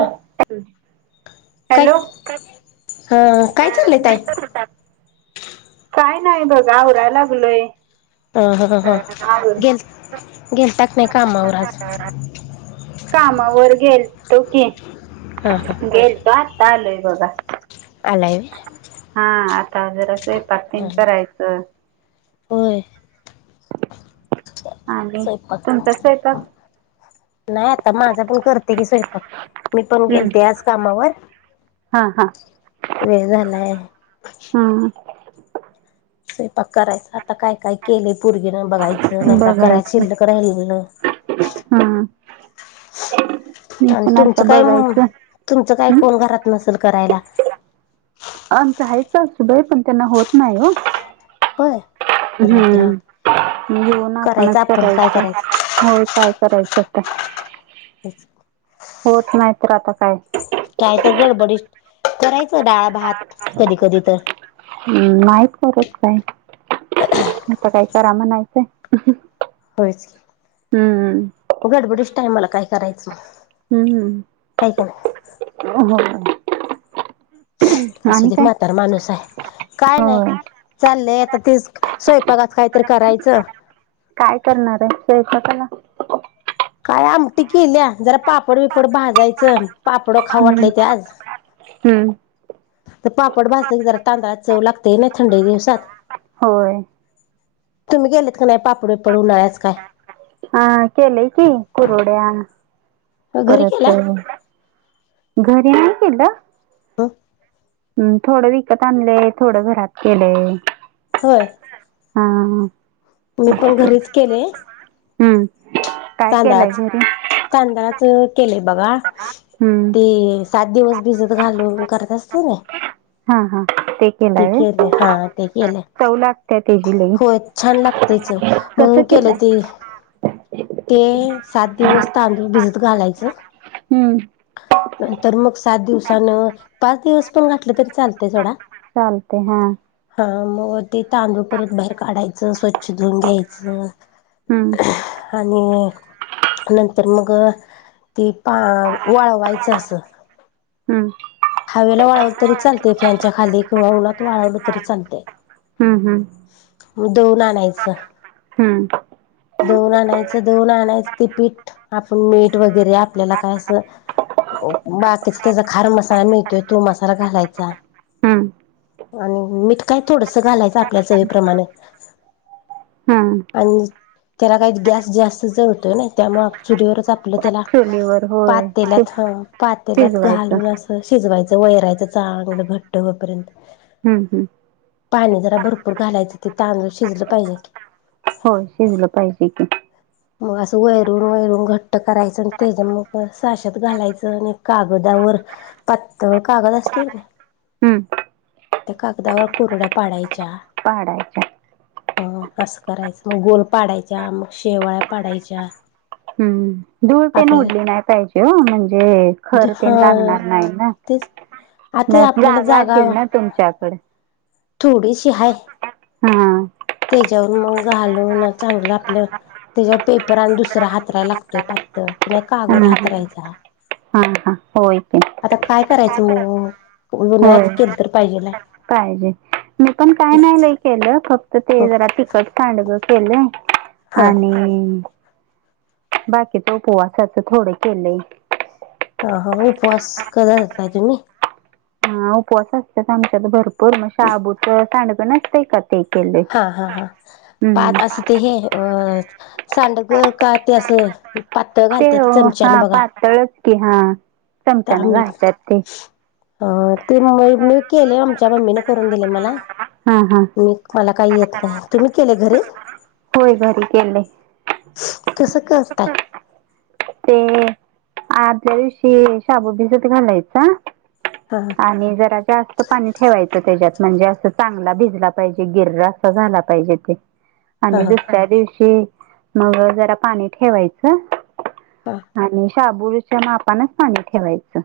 Hello. हा काय चाललंय ताई? काय नाही बघा आवरायला लागलोय. ह हां हां गेल गेलता का नाही कामा वर आज? कामावर? गेल तो की हा हा गेल तो आता आलोय बघा. आलय जार असं पातीिंग करायचं हो आणिले तुम स्वयंपाक तस आहे का नाही आता माझा पण करते की स्वयंपाक, मी पण हम्म गेलते आज कामावर हा हा वेळ झालाय. हा करायचं आता काय काय केलंय पोरगी न बघायचं नाही कराय बघायचं चिल्लक राहिलेलं. हा मी आणि पण आता तुमचं काय बघायचं तुमचं काय हं? कोण घरात नसेल करायला आमच हायत सासूबाई पण त्यांना होत नाही हो होय. राहू दे राहू हम्म दे घेऊन आपणच करायचं आपण काय करायचं होय काय करायचं होत नाही तर आता काय कााय तर घड बडी करायचं डाळ भात कधी कधी तर का असं काही करा म्हणायचंय होयच हम्म गडबडीच टाय मला काय करायचं मग हम्म असु आणि दे काय? म्हातार माणूस आहे काय नाही होय. चाललंय आता तेच स्वयंपाकात काहीतरी करायचं काय करणार आहे सयच त्याला काय आमटी केल्या जरा पापड विपड भाजायचं पापड हम्म. खाऊटलाय ते आज. हम्म. तर पापड भाजत की जरा तांदळा चव लागतेय ना थंडी दिवसात. होय. तुम्ही गेले नाही पापडे पडून न्याच काय हा केलंय घरी केलाय परतअ घरी नाही केलं हा. हम्म थोड विकत आणलंय, थोडं घरात केलंय होय. हा. मी पण असं. घरीच केले. हम्म काय केलंय तांदळाचं, घरी? तांदळाचं केले बघा हम्म. ते सात दिवस भिजत घालून करत असते ना हा हा ते केलं केलंय हा ते व्हय, केलंय चव लागते. तेजी लई होय छान लागतय चव कस म्हणून केलं केलंय ते ते सात दिवस तांदूळ भिजत घालायचं. हम्म नंतर मग सात दिवसान पाच दिवस पण घातलं तरी चालते सोडा, चालतंय हा. हा मग व ते तांदूळ परत बाहेर काढायचं स्वच्छ धुऊन घ्यायचं. हम्म आणि नंतर मग ती पा वाळवायचं असं. हम् हवेला वाळवलं तरी चालते फॅनच्या खाली किंवा उनात वाळवलं तरी चालते. हम्म हम्म म दळून आणायचं. हम्म.. दोन आणायचं दोन आणायचं ते पीठ आपण मीठ वगैरे आपल्याला काय असं. बाकीच त्याचा खार मसाला मिळतोय तो मसाला घालायचा. हम्म आणि मीठ काय थोडसं घालायचं आपल्या चवीप्रमाणं हा. त्याला काही गॅस जास्त जळतोय ना त्यामुळे चुलीवरच आ पलं त्याला चुलीवर होय शि- पातेल्यात ह पातेल्यात शिजवायचं घालून अस शिजवायचं. वैरायचं चांगलं घट्ट होपर्यंत हम्म हम्म पाणी जरा भरपूर घालायचं. ते तांदूळ शिजलं पाहिजे की. होय शिजलं पाहिजे की. मग असं वैरून वैरून घट्ट करायचं आणि त्याच मग साशात घालायचं आणि कागद. कागदावर पातळ कागद असतोय की नाही. हम्म त्या कागदावर कुरड्या पाडायच्या. पाडायच्या हो असं करायचं मग गोल पाडायच्या मग शेवाळ्या पाडायच्या. हम्म. तूळ तेन आपल्याला उडली नाही पाहिजे हो म्हणजे खर तेन हा लागणार नाही ना. तेच न आता आपल्याला जागा असशील ना तुमच्याकडे. थोडीशी हाय हा. त्याच्यावर मग घालून चांगलं आपलं. त्याच्यावर पेपर आणि दुसरा हातराय लागतोय पातळ. नाही हा कागद हातरायचा, हा हा होय की आता काय. करायचं मग होय उन्हाळ्यात केल तर पाहिजे लय. पाहिजे मी पण काय नाही लय केलं फक्त ते बघ जरा तिखट सांडग केलंय हा आणि. बाकीचं उपवासाचं थोडं केलय. हा हा उपवास क धरताय तुम्ही. ह उपवास असतात आमच्यात भरपूर मग शाबूच सांडगं नसतंय का. ते केलंय हा हा हा पा हम्म. असं ते हे अ. सांडग का ते असं पातळ ते घालते हो चमच्यान हा बघा पातळच की हा. चमचा ना घालत्यात ते. हा ते म मी केले आमच्या मम्मीने करून दिले मला हा हा मी. मला काही येत नाही तुम्ही केले घरी. होय घरी केलंय कस करतात. ते आदल्या दिवशी शाबु भिजत घालायचा. हा आणि जरा जास्त पाणी ठेवायचं त्याच्यात. म्हणजे असं चांगला भिजला पाहिजे गिर्र असा झाला पाहिजे ते. हा आणि हा दुसऱ्या दिवशी मग जरा पाणी ठेवायचं. हा आणि शाबुच्या मापानच पाणी ठेवायचं.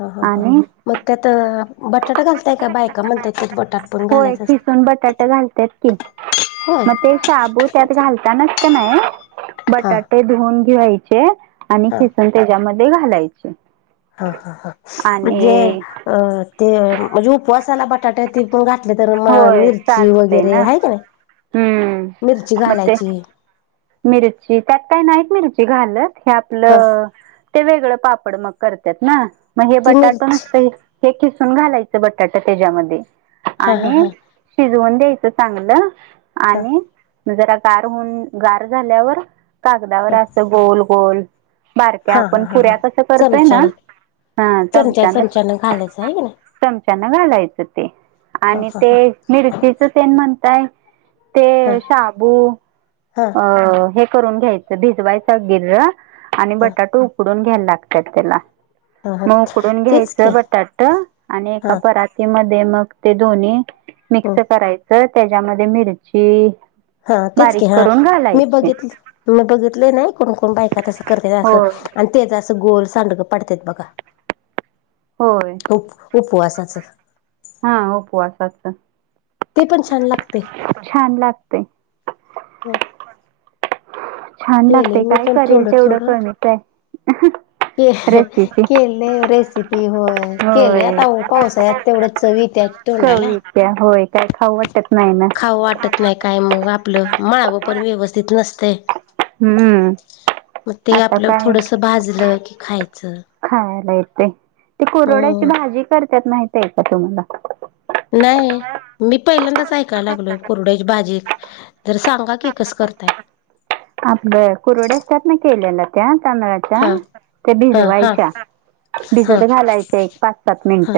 हा हा हा आणि म. त्यात बटाटा घालताय का बायका म्हणताय त्यात बटाट पण होय घालायच खिसून असत. बटाटे घालतात की होय मग ते शाबू त्यात घालता. नाही हा बटाटे धून घ्यायचे आणि हा किसून त्याच्यामध्ये. ते घालायचे. हा हा हा म्हणजे आणि अ ते म्हणजे उपवासाला बटाटे ते पण घ. नाही तर म होय मिरची चालतंय वगैरे ना आहे का नाही. हम्म मिरची मग ते घालायची. मिरची त्यात काय नाहीत मिरची घालत हे ह आपलं ते वेगळं. पापड मग करत्यात ना मग हे ती बटाटे मिरची निघते ते किसू घालायचं बटाट त्याच्यामध्ये हा हा आणि हा शिजवून द्यायचं चांगलं ह आणि जरा गार होन गार झाल्यावर कागदावर असं गोल गोल बारक्या हा हा आपण हा हा पुऱ्या कसं करतय ना चमचान हा चमचा चमच्यान चमचान घालायचं आहे की नाही चमच्यान घालायचं ते ह आणि ते ह ह मिरचीच सेण म्हणताय ते शाबू ह अ हे करून घ्यायचं भिजवायचं गिर आणि ह बटाटे उकडून घ्यायला लागतात ह ह त्याला कडून तेच घ्यायच की बटाट आणि एका हा परातीमध्ये मग ते दोन्ही हो मिक्स करायचं त्याच्यामध्ये मिरची हा तेच बारीक क हा करून मी घालायची बघित मी बघितले नाही कोण कोण बायक असं करत असं होय आणि तेच असं गोल सांड पडतेत बघा होय उप उपवासाच हा उपवासाच ते पण छान लागते छान लागतय छान केले लागतेय मी काय पण करेल थोडं तेवढं थोडं कमीच आहे रेसिपी केले रेसिपी होय केले होय आता पावसाळ्यात तेवढं चवी वितथोंला [unintelligible] चवीच्या होय काय खाऊ वा खाऊं वाटत नाही काय मग आपलं मळावं पण व्यवस्थित नसतय हम्म मग ते आता आपलं काय थोडस भाजलं की खायचं खायला ते कुरुड्याची हो भाजी करत्यात माहीत आहे का तुम्हाला नाही मी पहिल्यांदाच ऐकायला लागलोय कुरड्याची भाजी तर सांगा की कस करताय अ कुरड्या असतात ना केलेला त्या तांदळाच्या हां ते बिज हां हां वयच्या भिजत हां घालायच्या एक पाच सात मिनिट हां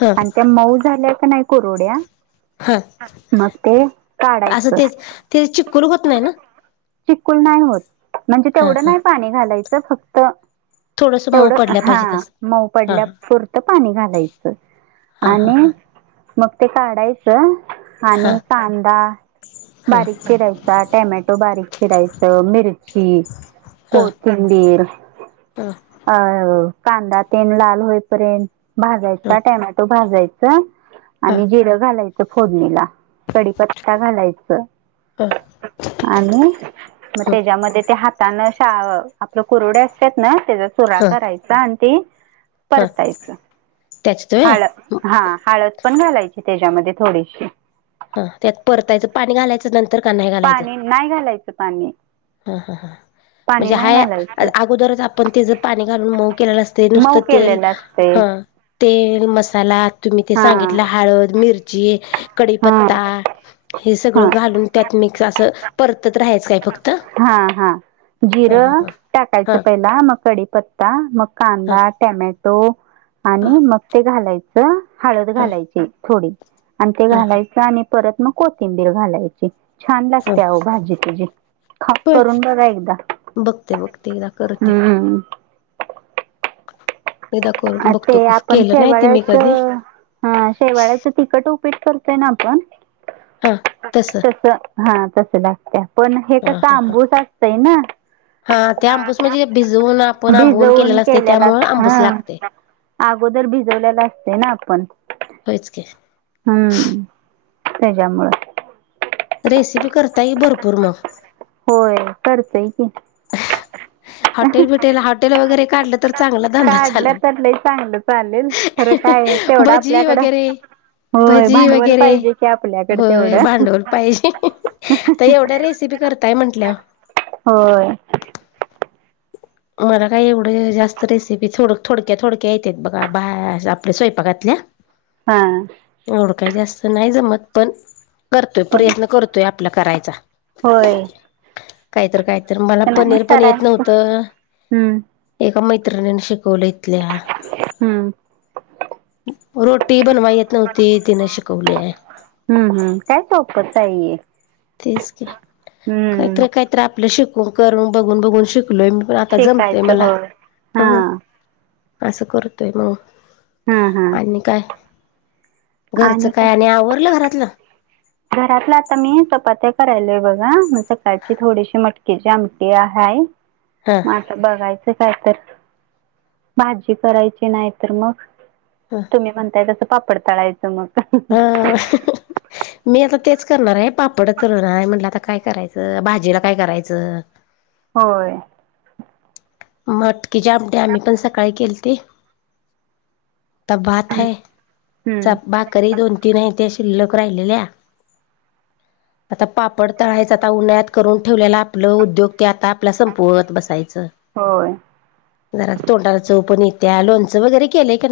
हां त्या मऊ झाल्या का नाही कररवड्या हां मग ते असं काढायचं तेच ते चिकूल होत नाही ना चिकुल नाही होत म्हणजे हां तेवढं हां नाही पाणी घालायचं फक्त थोडस मऊ तेवढं पडल्या हा पाहिजेत असं मऊ हा पडल्या पुुरतं पाणी घालायचं हा हा आणि हा मग ते काढायचं हा आणि कांदा हा हा बारीकचे राहायचा टमॅटो बारीक ि रायस मिरची हा हा कोथिंबीर हा ह कांदा तेल लाल होईपर्यंत भाजायचा टमॅटो भाजायचा हा आणि जेर घालायचं फोडणीला कडीपत्ता घालायच हा आणि मग त्याच्यामध्ये त्या हातानं शा आपलं कुरुडे असतात ना त्याचा चरा हा करायचा आणि ते हा परतायच त्याच्यात व्हय हळ हा हळद पण घालायची त्याच्यामध्ये थोडीशी हा त्यात परतायचं पाणी घालायचं नंतर का नाही घालायचं पाणी नाही घालायचं पाणी हा हा हा पाणी म्हणजे हा नाही घालायचं अगोदरच आपण तेच पाणी घालून मऊ केलेलं न असते मऊ नुसतं तेल केलेलं असते ह तेल मसाला तुम्ही ते हा सांगितलं हळद मिरची हा कडीीपत्ता पता हे सगळं हा घालून त्यात मिक्स असं परतत राहायचं काय फक्त हा हा जिरं हा टाकायचं पहिला मग कडीीपत्ता मग हा कांदा टॅमॅटो हा आणि मग ते घालायचं हळद हा घालायची थोडी आणि ते घालायचं आणि परत मग कोथिंबीर घालायची छान हा लागतेह भाजी तुझी खप होय करून बघ एकदा बघते बघते एकदा करते हम्म [inaudible] करून ते बघतो आपण केलं नाही ते मी शेवाळ्याच कधी हा शेवाळ्याचं तखट उ करय आप हा तस त हा तस लागते पण हे हा कसं हा हा आंबूस असतंय ना. हा ते आंबूस म्हणजे भिजवून आपण आंबवून भिजवून असते केलेला. त्यामुळे हा. आंबूस लागते अगोदर भिजवलेला असते ना आपण. होयच की हम्म तेच्या मुळं. रेसिपी करताये भरपूर मग. होय करतंय की. हॉटेल बिटेल हॉटेल वगैरे काढलं, तर चांगला धंदा काढलं चालल. तर लय चांगलं चालेल खरं काय आहे, तेवढं भजी आपल्याकडं वगैरे होय भजी भांडवल वगैरे पाहिजे की आपल्याकडे होय, तेवढं भांडवल पाहिजे. आता एवढ्या रेसिपी करत हो मला काय एवढे जास्त रेसिपी थोड थोडक्या थोडक्या येत बघा बा आपल्या स्वयंपाकातल्या हा एवढ काही जास्त नाही जमत पण करतोय पण प्रयत्न करतोय आपला करायचा होय काहीत काहीत मला नाही पनीर पण येत करायचं नव्हतं हम्म का मैत्रिणीन शिकवलं इतल्या हम्म रोटी बनवा येत नव्हती तिने शिकवलीय हम्म हम्म काय सोपतता आहे तेच की, हम्म काहीतरी काहीतरी आपलं शिकून करून बघून बघून शिक लोय पण आता जमतेय शिकायचं मला. होय हा असं करतोय मग. हा हा आणि काय? घरचं काय? आणि आवरलं घरातलं. घरातलं आता मी चपात्या करायलेय, बघा म सकाळची थोडीशी मटकेची आमटी आहे. हा म अता बघायचं काय तर. भाजी करायची नाही तर मग, तुम्ही म्हणताय तसं. पापड तळायचं मग. ह मी आता तेच करणारे पापडच तळणारे म्हणटलं आता काय करायचं भाजीला काय करायचं. होय. मटकी जे आमटी आम्ही पण सकाळी केलती. आता भात हम्म हाय, च हम्म भाकरी दोन तीन हा हे. ्या शिल्लक राहिलेल्या. आता पापड तळायचं, आता उन्हाळत करून ठेवलेला आपलं उद्योग, ते आता आपला संपवत बसायचं. होय जरा तोंडाला चव येतीया, लोणचं वगैरे केलंय की नाही.